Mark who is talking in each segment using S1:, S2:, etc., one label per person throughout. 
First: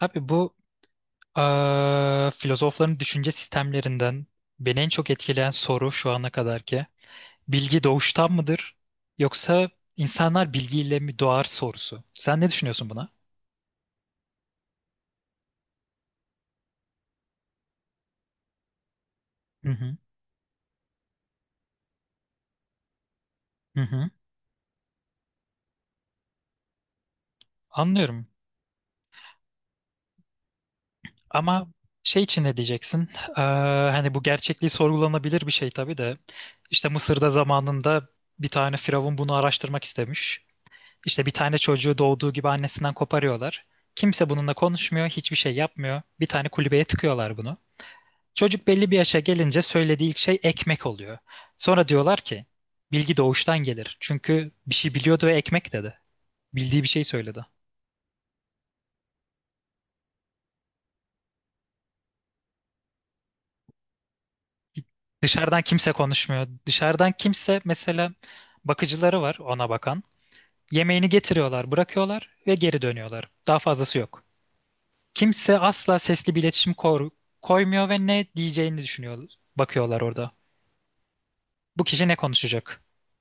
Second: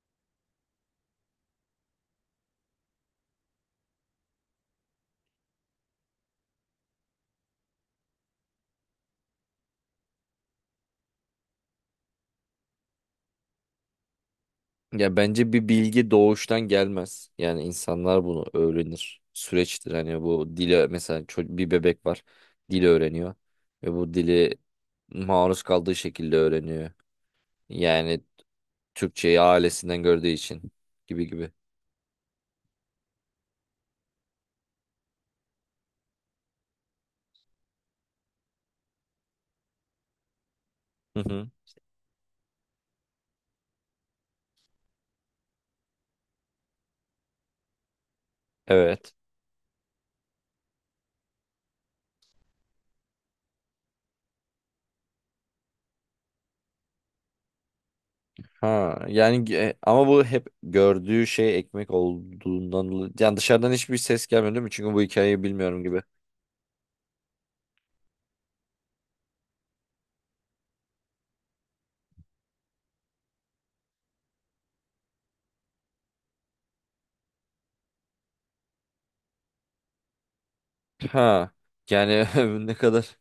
S1: Abi bu filozofların düşünce sistemlerinden beni en çok etkileyen soru şu ana kadar ki bilgi doğuştan mıdır yoksa insanlar bilgiyle mi doğar sorusu. Sen ne düşünüyorsun buna?
S2: Ya bence bir bilgi doğuştan gelmez. Yani insanlar bunu öğrenir.
S1: Hı
S2: Süreçtir.
S1: hı.
S2: Hani bu dili mesela bir bebek var. Dili öğreniyor.
S1: Hı
S2: Ve
S1: hı.
S2: bu dili maruz kaldığı şekilde öğreniyor. Yani
S1: Anlıyorum.
S2: Türkçeyi ailesinden gördüğü için gibi gibi.
S1: Ama şey için ne diyeceksin? Eee, hani bu gerçekliği sorgulanabilir bir şey tabii de. İşte Mısır'da zamanında bir tane firavun bunu araştırmak istemiş.
S2: Hı
S1: İşte bir
S2: hı.
S1: tane çocuğu doğduğu gibi annesinden koparıyorlar. Kimse bununla konuşmuyor, hiçbir şey yapmıyor. Bir tane kulübeye tıkıyorlar bunu. Çocuk belli bir
S2: Evet.
S1: yaşa gelince söylediği ilk şey ekmek oluyor. Sonra diyorlar ki bilgi doğuştan gelir. Çünkü bir şey biliyordu ve ekmek dedi. Bildiği bir şey söyledi.
S2: Ha yani ama bu hep gördüğü şey ekmek olduğundan dolayı, yani dışarıdan hiçbir ses gelmiyor değil mi? Çünkü bu hikayeyi
S1: Dışarıdan
S2: bilmiyorum
S1: kimse
S2: gibi.
S1: konuşmuyor. Dışarıdan kimse mesela bakıcıları var ona bakan. Yemeğini getiriyorlar, bırakıyorlar ve geri dönüyorlar. Daha fazlası yok. Kimse asla sesli bir iletişim koymuyor ve ne diyeceğini düşünüyor, bakıyorlar orada.
S2: Ha
S1: Bu kişi ne
S2: yani ne
S1: konuşacak?
S2: kadar.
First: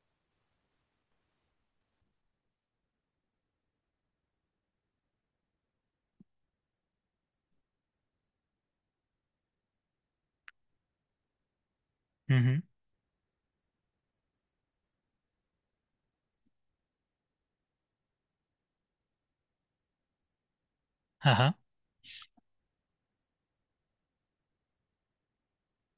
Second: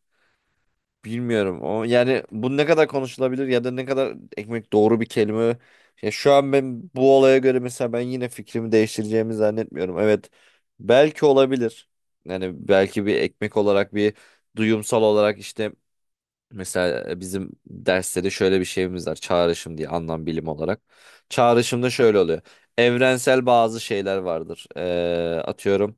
S2: Bilmiyorum. O yani bu ne kadar konuşulabilir ya da ne kadar ekmek doğru bir kelime. Ya şu an ben bu olaya göre mesela ben yine fikrimi değiştireceğimi zannetmiyorum. Evet. Belki olabilir.
S1: Hı hı.
S2: Yani belki bir ekmek olarak bir duyumsal olarak işte. Mesela bizim derste de şöyle bir şeyimiz var. Çağrışım diye anlam bilim olarak.
S1: Aha.
S2: Çağrışımda şöyle oluyor. Evrensel bazı şeyler vardır. Atıyorum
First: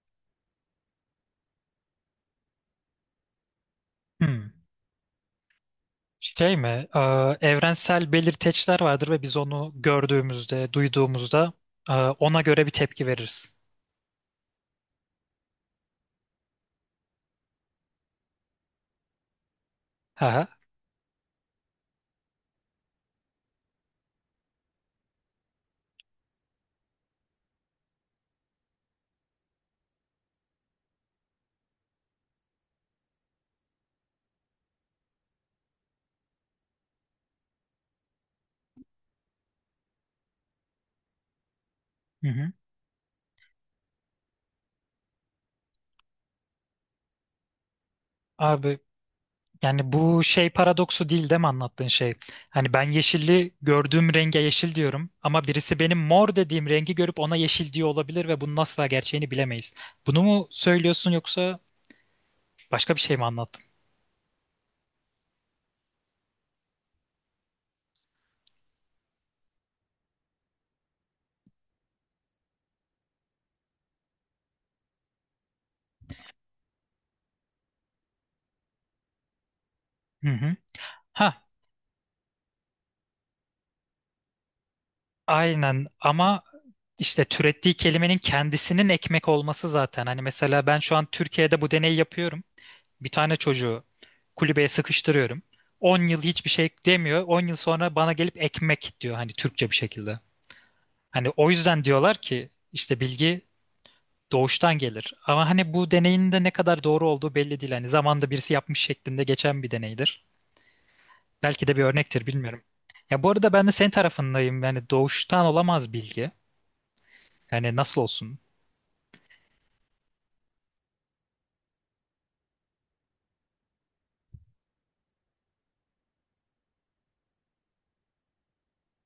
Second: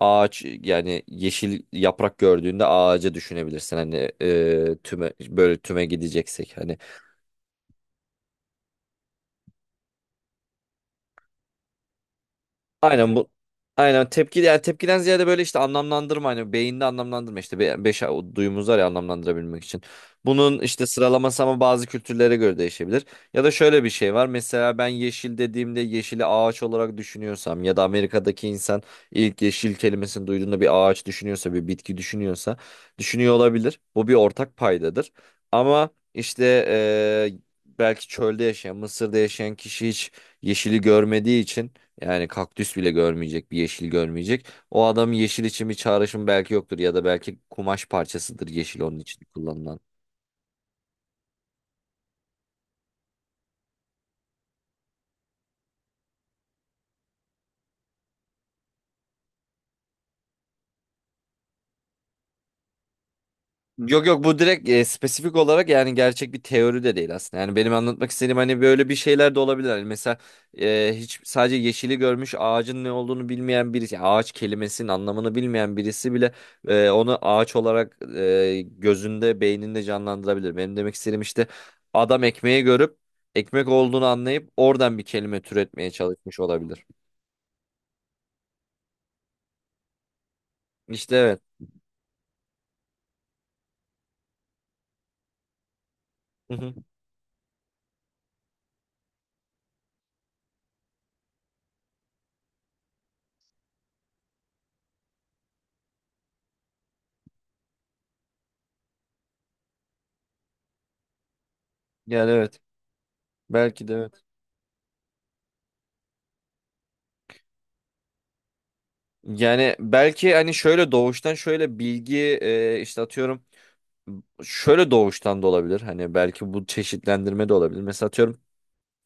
S2: ağaç yani yeşil yaprak gördüğünde ağaca düşünebilirsin. Hani
S1: Hmm.
S2: tüme böyle tüme
S1: Şey
S2: gideceksek hani.
S1: mi? Ee, evrensel belirteçler vardır ve biz onu gördüğümüzde, duyduğumuzda ona göre bir tepki
S2: Aynen bu.
S1: veririz.
S2: Aynen tepki yani tepkiden ziyade böyle işte anlamlandırma hani beyinde anlamlandırma işte beş o duyumuz var ya anlamlandırabilmek için.
S1: Aha.
S2: Bunun işte sıralaması ama bazı kültürlere göre değişebilir. Ya da şöyle bir şey var. Mesela ben yeşil dediğimde yeşili ağaç olarak düşünüyorsam ya da Amerika'daki insan ilk yeşil kelimesini duyduğunda bir ağaç düşünüyorsa bir bitki düşünüyorsa düşünüyor olabilir. Bu bir ortak paydadır. Ama işte eee, belki çölde yaşayan Mısır'da yaşayan kişi hiç yeşili görmediği için
S1: Hı
S2: yani
S1: hı.
S2: kaktüs bile görmeyecek, bir yeşil görmeyecek. O adamın yeşil için bir çağrışım belki yoktur ya da belki kumaş parçasıdır
S1: Abi
S2: yeşil onun için kullanılan.
S1: yani bu şey paradoksu değil mi anlattığın şey? Hani ben yeşilli gördüğüm renge yeşil diyorum ama birisi benim mor dediğim rengi görüp ona yeşil diyor olabilir ve bunun asla gerçeğini bilemeyiz. Bunu mu söylüyorsun yoksa başka bir şey mi anlattın?
S2: Yok yok, bu direkt spesifik olarak yani gerçek bir teori de değil aslında. Yani benim anlatmak istediğim hani böyle bir şeyler de olabilir. Hani mesela hiç sadece yeşili görmüş ağacın ne olduğunu bilmeyen birisi, yani ağaç kelimesinin anlamını bilmeyen birisi bile onu ağaç olarak gözünde, beyninde
S1: Hı hı.
S2: canlandırabilir. Benim demek istediğim işte
S1: Ha,
S2: adam ekmeği görüp ekmek olduğunu anlayıp oradan bir kelime
S1: aynen
S2: türetmeye çalışmış
S1: ama
S2: olabilir.
S1: işte türettiği kelimenin kendisinin ekmek olması zaten. Hani mesela ben şu an
S2: İşte evet.
S1: Türkiye'de bu deneyi yapıyorum. Bir tane çocuğu kulübeye sıkıştırıyorum. 10 yıl hiçbir
S2: Hı
S1: şey
S2: hı.
S1: demiyor. 10 yıl sonra bana gelip ekmek diyor hani Türkçe bir şekilde. Hani o yüzden diyorlar ki işte bilgi doğuştan gelir. Ama hani bu deneyin de ne kadar doğru olduğu belli değil. Hani zamanda birisi yapmış şeklinde geçen bir deneydir. Belki de bir örnektir
S2: Yani evet.
S1: bilmiyorum. Ya bu arada ben de
S2: Belki
S1: senin
S2: de evet.
S1: tarafındayım. Yani doğuştan olamaz bilgi. Yani nasıl olsun?
S2: Yani belki hani şöyle doğuştan şöyle bilgi işte atıyorum şöyle doğuştan da olabilir. Hani belki bu çeşitlendirme de olabilir. Mesela atıyorum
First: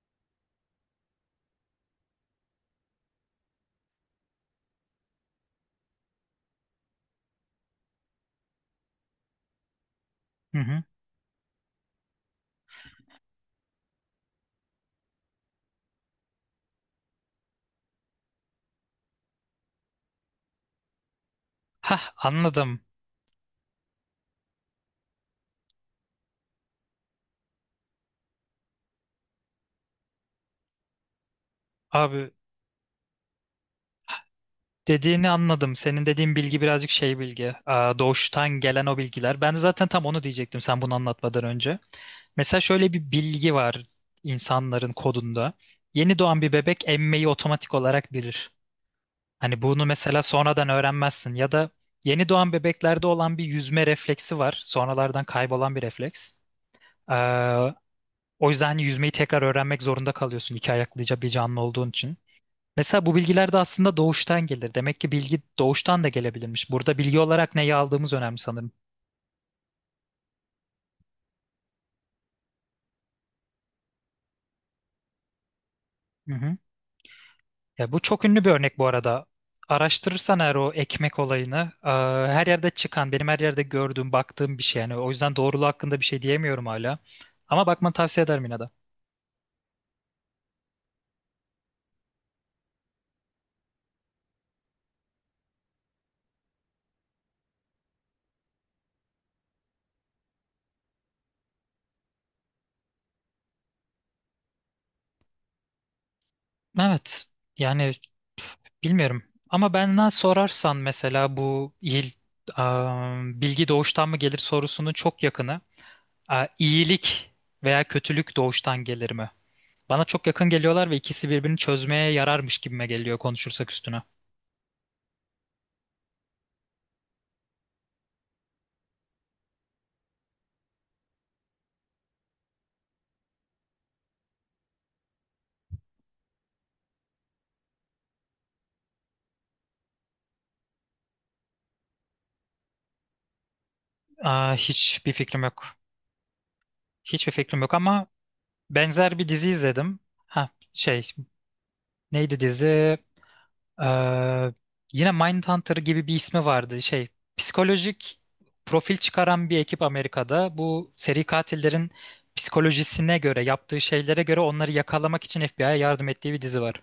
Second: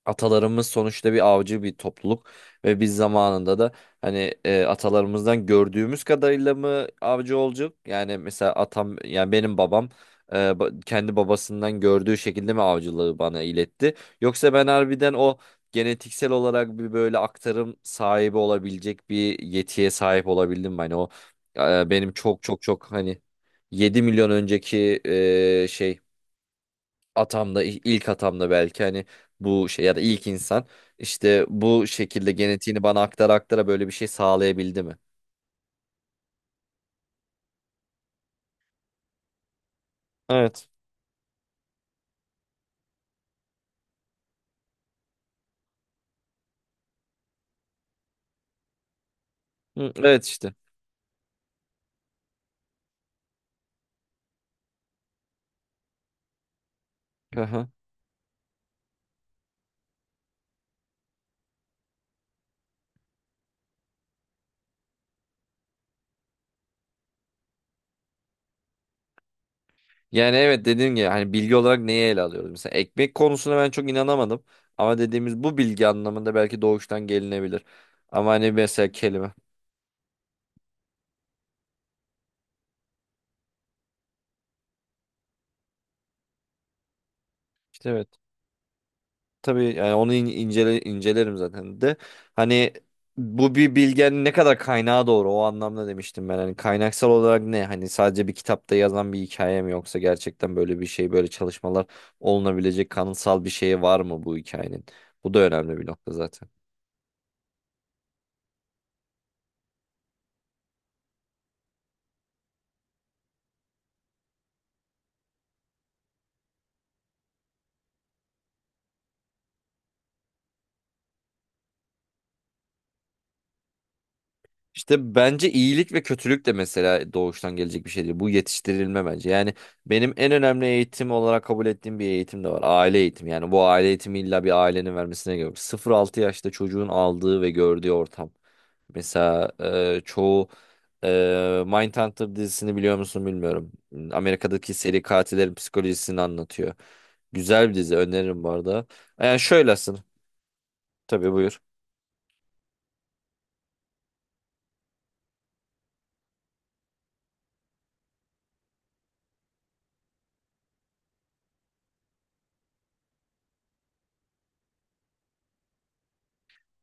S2: atalarımız sonuçta bir avcı bir topluluk ve biz zamanında da hani atalarımızdan gördüğümüz kadarıyla mı avcı olacak? Yani mesela atam yani benim babam
S1: Hı hı.
S2: kendi babasından gördüğü şekilde mi avcılığı bana iletti? Yoksa ben harbiden o genetiksel olarak bir böyle aktarım sahibi olabilecek bir yetiye sahip olabildim mi? Hani o
S1: Hah
S2: benim çok çok
S1: anladım.
S2: çok hani 7 milyon önceki şey atamda, ilk atamda belki hani bu şey ya da ilk insan işte bu
S1: Abi
S2: şekilde genetiğini bana aktara aktara böyle bir şey sağlayabildi mi?
S1: dediğini anladım. Senin dediğin bilgi birazcık şey bilgi. Aa, doğuştan gelen o bilgiler. Ben de zaten tam onu diyecektim
S2: Evet.
S1: sen bunu anlatmadan önce. Mesela şöyle bir bilgi var insanların kodunda. Yeni doğan bir bebek emmeyi otomatik olarak bilir. Hani bunu
S2: Hı,
S1: mesela
S2: evet işte.
S1: sonradan öğrenmezsin ya da yeni doğan bebeklerde olan bir yüzme refleksi var. Sonralardan kaybolan bir refleks.
S2: Aha.
S1: Ee, o yüzden hani yüzmeyi tekrar öğrenmek zorunda kalıyorsun iki ayaklıca bir canlı olduğun için. Mesela bu bilgiler de aslında doğuştan gelir. Demek ki bilgi doğuştan da gelebilirmiş. Burada bilgi olarak neyi aldığımız önemli sanırım.
S2: Yani evet, dediğim gibi hani bilgi olarak neye ele alıyoruz? Mesela ekmek konusuna ben çok inanamadım. Ama dediğimiz bu bilgi
S1: Hı
S2: anlamında
S1: hı.
S2: belki doğuştan gelinebilir.
S1: Ya bu çok
S2: Ama
S1: ünlü bir
S2: hani
S1: örnek bu
S2: mesela
S1: arada.
S2: kelime.
S1: Araştırırsan eğer o ekmek olayını, e, her yerde çıkan, benim her yerde gördüğüm, baktığım bir şey. Yani o yüzden doğruluğu hakkında bir şey diyemiyorum hala. Ama
S2: İşte
S1: bakmanı
S2: evet.
S1: tavsiye ederim yine de.
S2: Tabii yani onu incelerim zaten de. Hani bu bir bilgenin ne kadar kaynağı doğru, o anlamda demiştim ben. Hani kaynaksal olarak ne? Hani sadece bir kitapta yazan bir hikaye mi, yoksa gerçekten böyle bir şey, böyle çalışmalar olunabilecek kanıtsal bir şey var mı bu hikayenin? Bu da önemli bir nokta zaten.
S1: Evet. Yani bilmiyorum. Ama benden sorarsan mesela bu aa, bilgi doğuştan mı gelir sorusunun çok yakını. Aa, iyilik veya kötülük doğuştan gelir mi? Bana çok yakın geliyorlar ve ikisi birbirini çözmeye yararmış gibime geliyor konuşursak üstüne.
S2: İşte bence iyilik ve kötülük de mesela doğuştan gelecek bir şey değil. Bu yetiştirilme bence. Yani benim en önemli eğitim olarak kabul ettiğim bir eğitim de var. Aile eğitimi. Yani bu aile eğitimi illa bir ailenin vermesine gerek yok. 0-6 yaşta çocuğun aldığı ve gördüğü ortam. Mesela çoğu e, Mindhunter dizisini biliyor musun bilmiyorum.
S1: Aa,
S2: Amerika'daki seri
S1: hiçbir fikrim
S2: katillerin
S1: yok.
S2: psikolojisini anlatıyor.
S1: Hiçbir fikrim
S2: Güzel
S1: yok
S2: bir dizi,
S1: ama
S2: öneririm bu arada.
S1: benzer bir
S2: Yani
S1: dizi
S2: şöylesin.
S1: izledim. Ha şey
S2: Tabii, buyur.
S1: neydi dizi? Ee, yine Mindhunter gibi bir ismi vardı. Şey, psikolojik profil çıkaran bir ekip Amerika'da bu seri katillerin psikolojisine göre, yaptığı şeylere göre onları yakalamak için FBI'ye yardım ettiği bir dizi var.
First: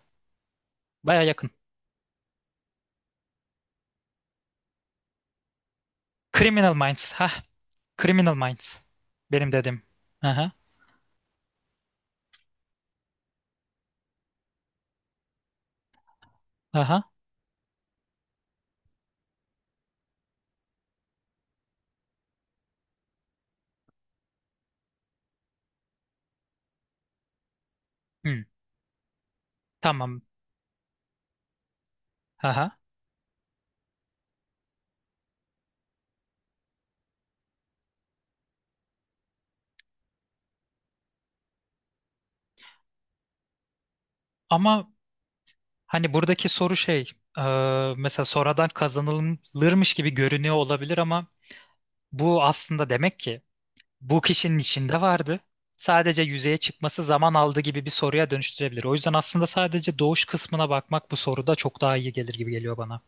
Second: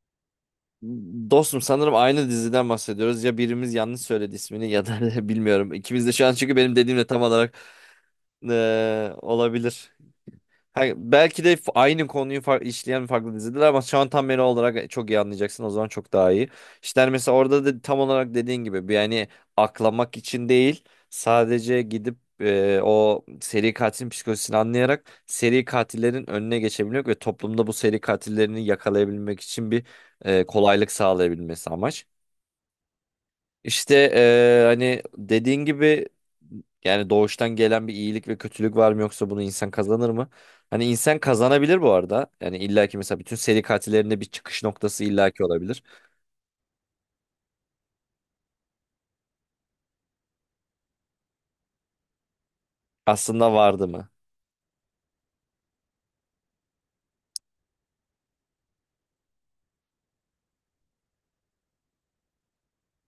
S1: Baya yakın.
S2: Dostum, sanırım aynı diziden bahsediyoruz. Ya birimiz yanlış söyledi ismini, ya da bilmiyorum. İkimiz de şu an çünkü
S1: Criminal
S2: benim dediğimle
S1: Minds.
S2: tam
S1: Ha,
S2: olarak
S1: Criminal Minds. Benim dedim.
S2: olabilir.
S1: Aha,
S2: Ha, belki de aynı konuyu işleyen farklı diziler, ama şu an tam beni olarak çok iyi anlayacaksın. O zaman çok daha iyi. İşte
S1: aha.
S2: hani mesela orada da tam olarak dediğin gibi bir yani aklamak için değil, sadece gidip o seri katilin psikolojisini anlayarak seri katillerin önüne geçebilmek ve toplumda bu seri
S1: Hmm,
S2: katillerini yakalayabilmek için bir
S1: tamam.
S2: kolaylık sağlayabilmesi amaç.
S1: Aha.
S2: İşte hani dediğin gibi, yani doğuştan gelen bir iyilik ve kötülük var mı, yoksa bunu insan kazanır mı? Hani insan kazanabilir bu arada. Yani illaki mesela bütün seri katillerinde bir çıkış
S1: Ama
S2: noktası illaki olabilir.
S1: hani buradaki soru şey, e, mesela sonradan kazanılırmış gibi görünüyor olabilir ama bu aslında demek ki
S2: Aslında vardı mı?
S1: bu kişinin içinde vardı. Sadece yüzeye çıkması zaman aldı gibi bir soruya dönüştürebilir. O yüzden aslında sadece doğuş kısmına bakmak bu soruda çok daha iyi gelir gibi geliyor bana.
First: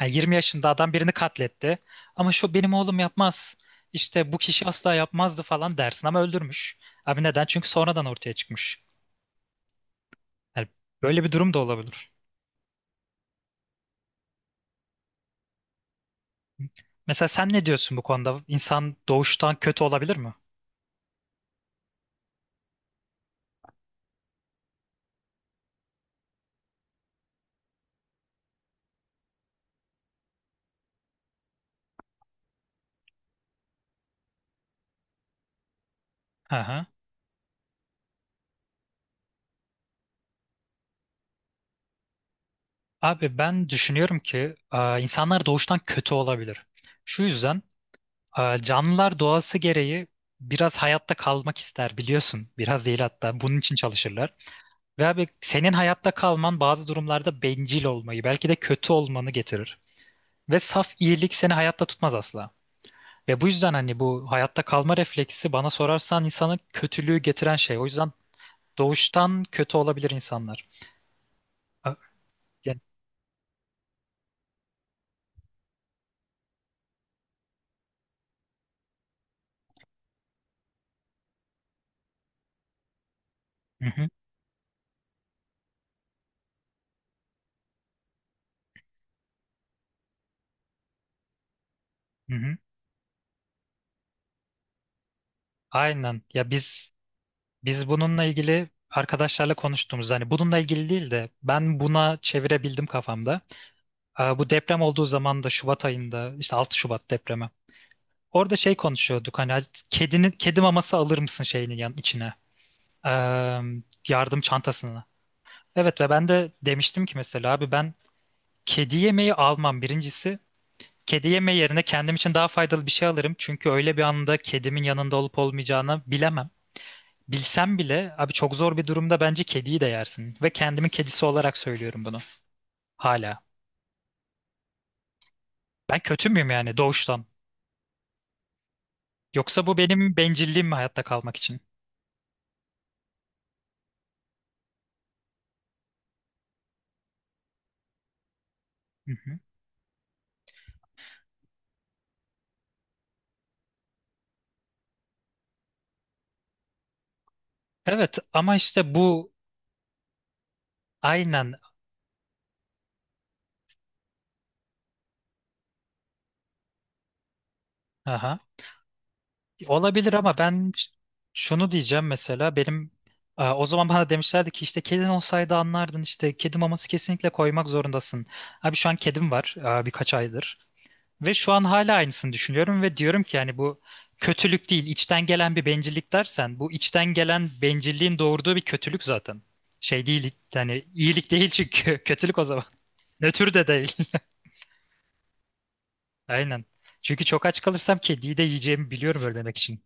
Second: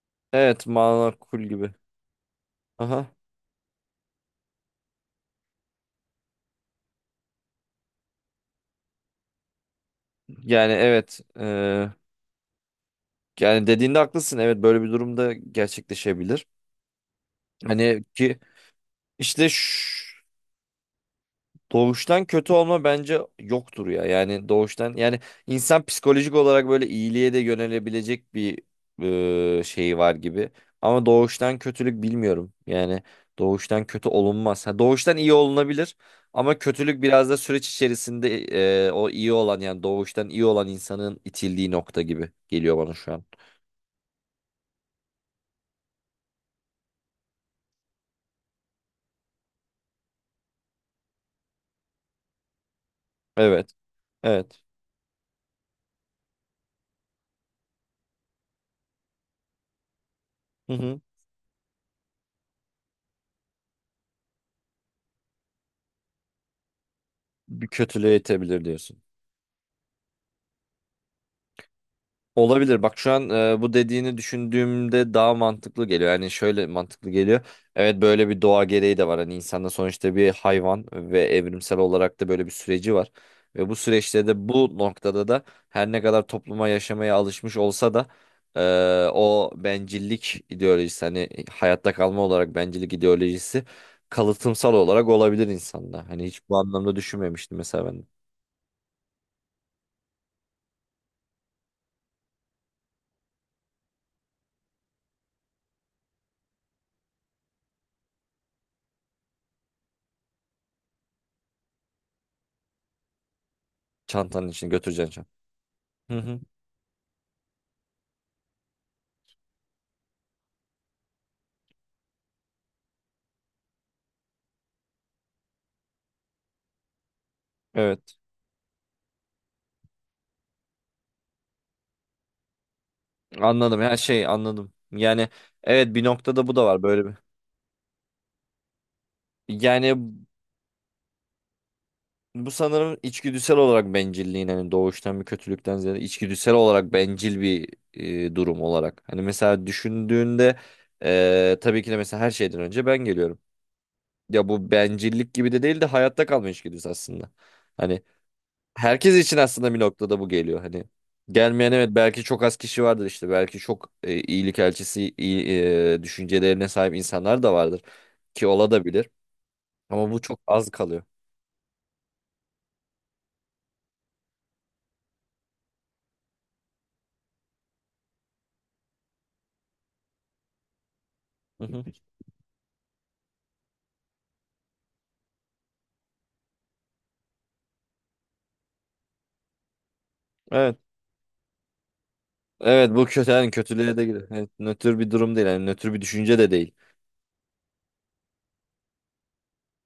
S1: Yani 20
S2: Evet,
S1: yaşında adam birini
S2: makul gibi.
S1: katletti ama şu benim oğlum
S2: Aha.
S1: yapmaz. İşte bu kişi asla yapmazdı falan dersin ama öldürmüş. Abi neden? Çünkü sonradan ortaya çıkmış. Yani
S2: Yani evet.
S1: böyle bir durum da
S2: eee,
S1: olabilir.
S2: yani dediğinde haklısın. Evet, böyle bir durumda gerçekleşebilir.
S1: Mesela sen ne diyorsun bu
S2: Hani
S1: konuda?
S2: ki
S1: İnsan
S2: işte
S1: doğuştan kötü
S2: şu.
S1: olabilir mi?
S2: Doğuştan kötü olma bence yoktur ya. Yani doğuştan, yani insan psikolojik olarak böyle iyiliğe de yönelebilecek bir şeyi var gibi. Ama doğuştan kötülük bilmiyorum. Yani doğuştan kötü olunmaz. Ha, doğuştan iyi olunabilir
S1: Hı
S2: ama
S1: hı.
S2: kötülük biraz da süreç içerisinde o iyi olan, yani doğuştan iyi olan insanın itildiği nokta gibi geliyor bana şu an.
S1: Abi ben düşünüyorum ki insanlar doğuştan kötü olabilir. Şu yüzden canlılar doğası gereği biraz hayatta kalmak ister biliyorsun. Biraz değil hatta bunun
S2: Evet.
S1: için çalışırlar.
S2: Evet.
S1: Ve abi senin hayatta kalman bazı durumlarda bencil olmayı belki de kötü olmanı getirir. Ve
S2: Hı
S1: saf
S2: hı.
S1: iyilik seni hayatta tutmaz asla. Ve bu yüzden hani bu hayatta kalma refleksi bana sorarsan insanı kötülüğü getiren
S2: Bir
S1: şey. O yüzden
S2: kötülüğe itebilir, diyorsun.
S1: doğuştan kötü olabilir insanlar. Ö- Yani,
S2: Olabilir. Bak şu an bu dediğini düşündüğümde daha mantıklı geliyor. Yani şöyle mantıklı geliyor. Evet, böyle bir doğa gereği de var. Hani insanda sonuçta bir hayvan ve evrimsel olarak da böyle bir süreci var. Ve bu
S1: hı hı,
S2: süreçte de, bu noktada da her ne kadar topluma yaşamaya alışmış olsa da e, o bencillik ideolojisi, hani hayatta kalma
S1: hı
S2: olarak
S1: hı.
S2: bencillik ideolojisi kalıtımsal olarak olabilir insanda.
S1: Aynen.
S2: Hani
S1: Ya
S2: hiç bu
S1: biz
S2: anlamda düşünmemiştim mesela
S1: Biz
S2: ben.
S1: bununla ilgili arkadaşlarla konuştuğumuz hani bununla ilgili değil de ben buna çevirebildim kafamda. Bu deprem olduğu zaman da Şubat ayında işte 6 Şubat depremi. Orada şey konuşuyorduk hani kedinin kedi maması alır mısın şeyinin yan içine Ee, yardım
S2: Çantanın içine
S1: çantasını.
S2: götüreceksin.
S1: Evet ve
S2: Hı
S1: ben
S2: hı.
S1: de demiştim ki mesela abi ben kedi yemeği almam birincisi. Kedi yemeği yerine kendim için daha faydalı bir şey alırım. Çünkü öyle bir anda kedimin yanında olup olmayacağını bilemem. Bilsem bile
S2: Evet.
S1: abi çok zor bir durumda bence kediyi de yersin. Ve kendimin kedisi olarak söylüyorum bunu. Hala.
S2: Anladım. Her şey anladım. Yani evet,
S1: Ben
S2: bir
S1: kötü
S2: noktada
S1: müyüm
S2: bu da
S1: yani
S2: var böyle bir.
S1: doğuştan? Yoksa bu
S2: Yani
S1: benim bencilliğim mi hayatta kalmak için?
S2: bu sanırım içgüdüsel olarak bencilliğin, hani doğuştan bir kötülükten ziyade içgüdüsel olarak bencil bir durum olarak.
S1: Hı
S2: Hani
S1: hı.
S2: mesela düşündüğünde tabii ki de mesela her şeyden önce ben geliyorum. Ya bu bencillik gibi de değil de hayatta kalma içgüdüsü aslında. Hani
S1: Evet ama işte
S2: herkes
S1: bu
S2: için aslında bir noktada bu geliyor hani.
S1: aynen
S2: Gelmeyen, evet, belki çok az kişi vardır, işte belki çok iyilik elçisi iyi, düşüncelerine sahip insanlar da vardır
S1: aha.
S2: ki ola da bilir, ama
S1: Olabilir
S2: bu
S1: ama
S2: çok
S1: ben
S2: az kalıyor.
S1: şunu diyeceğim mesela benim o zaman bana demişlerdi ki işte kedin olsaydı anlardın işte kedi maması kesinlikle koymak zorundasın. Abi şu an kedim var birkaç aydır. Ve şu
S2: Hı
S1: an
S2: hı.
S1: hala aynısını düşünüyorum ve diyorum ki yani bu kötülük değil, içten gelen bir bencillik dersen bu içten gelen bencilliğin doğurduğu bir kötülük zaten. Şey değil
S2: Evet.
S1: yani iyilik değil çünkü kötülük o zaman.
S2: Evet, bu kötü yani,
S1: Nötr de değil.
S2: kötülüğe de gidiyor. Evet, nötr bir durum değil, yani nötr bir düşünce de
S1: Aynen.
S2: değil.
S1: Çünkü çok aç kalırsam kediyi de yiyeceğimi biliyorum ölmemek için.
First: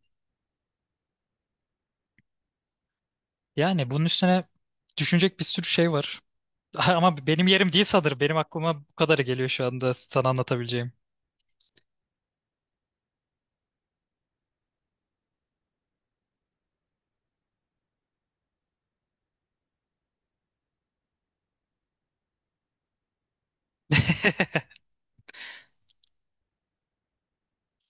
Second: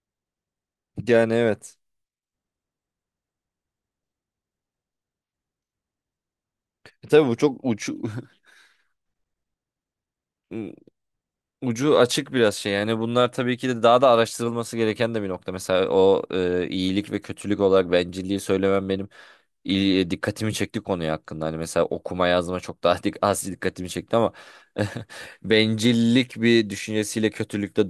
S2: Yani evet.
S1: Yani bunun üstüne düşünecek bir sürü şey var.
S2: E,
S1: Ama
S2: tabii bu
S1: benim
S2: çok
S1: yerim değil
S2: uç
S1: sanırım. Benim aklıma bu kadarı geliyor şu anda sana anlatabileceğim.
S2: ucu açık biraz şey. Yani bunlar tabii ki de daha da araştırılması gereken de bir nokta. Mesela o iyilik ve kötülük olarak bencilliği söylemem benim dikkatimi çekti konuya hakkında. Hani mesela okuma yazma çok daha az dikkatimi çekti ama bencillik bir düşüncesiyle kötülükte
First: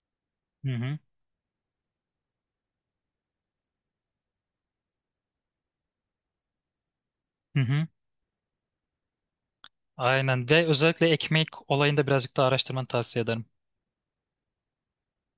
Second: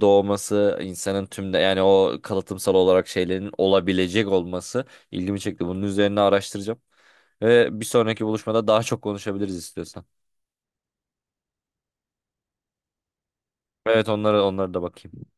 S1: Hı
S2: doğması,
S1: hı.
S2: insanın tümde yani o kalıtımsal olarak şeylerin olabilecek olması ilgimi çekti. Bunun üzerine araştıracağım.
S1: Hı
S2: Ve bir
S1: hı.
S2: sonraki buluşmada daha çok konuşabiliriz istiyorsan.
S1: Aynen ve özellikle ekmek olayında birazcık daha araştırmanı tavsiye ederim.
S2: Evet, onlara da bakayım.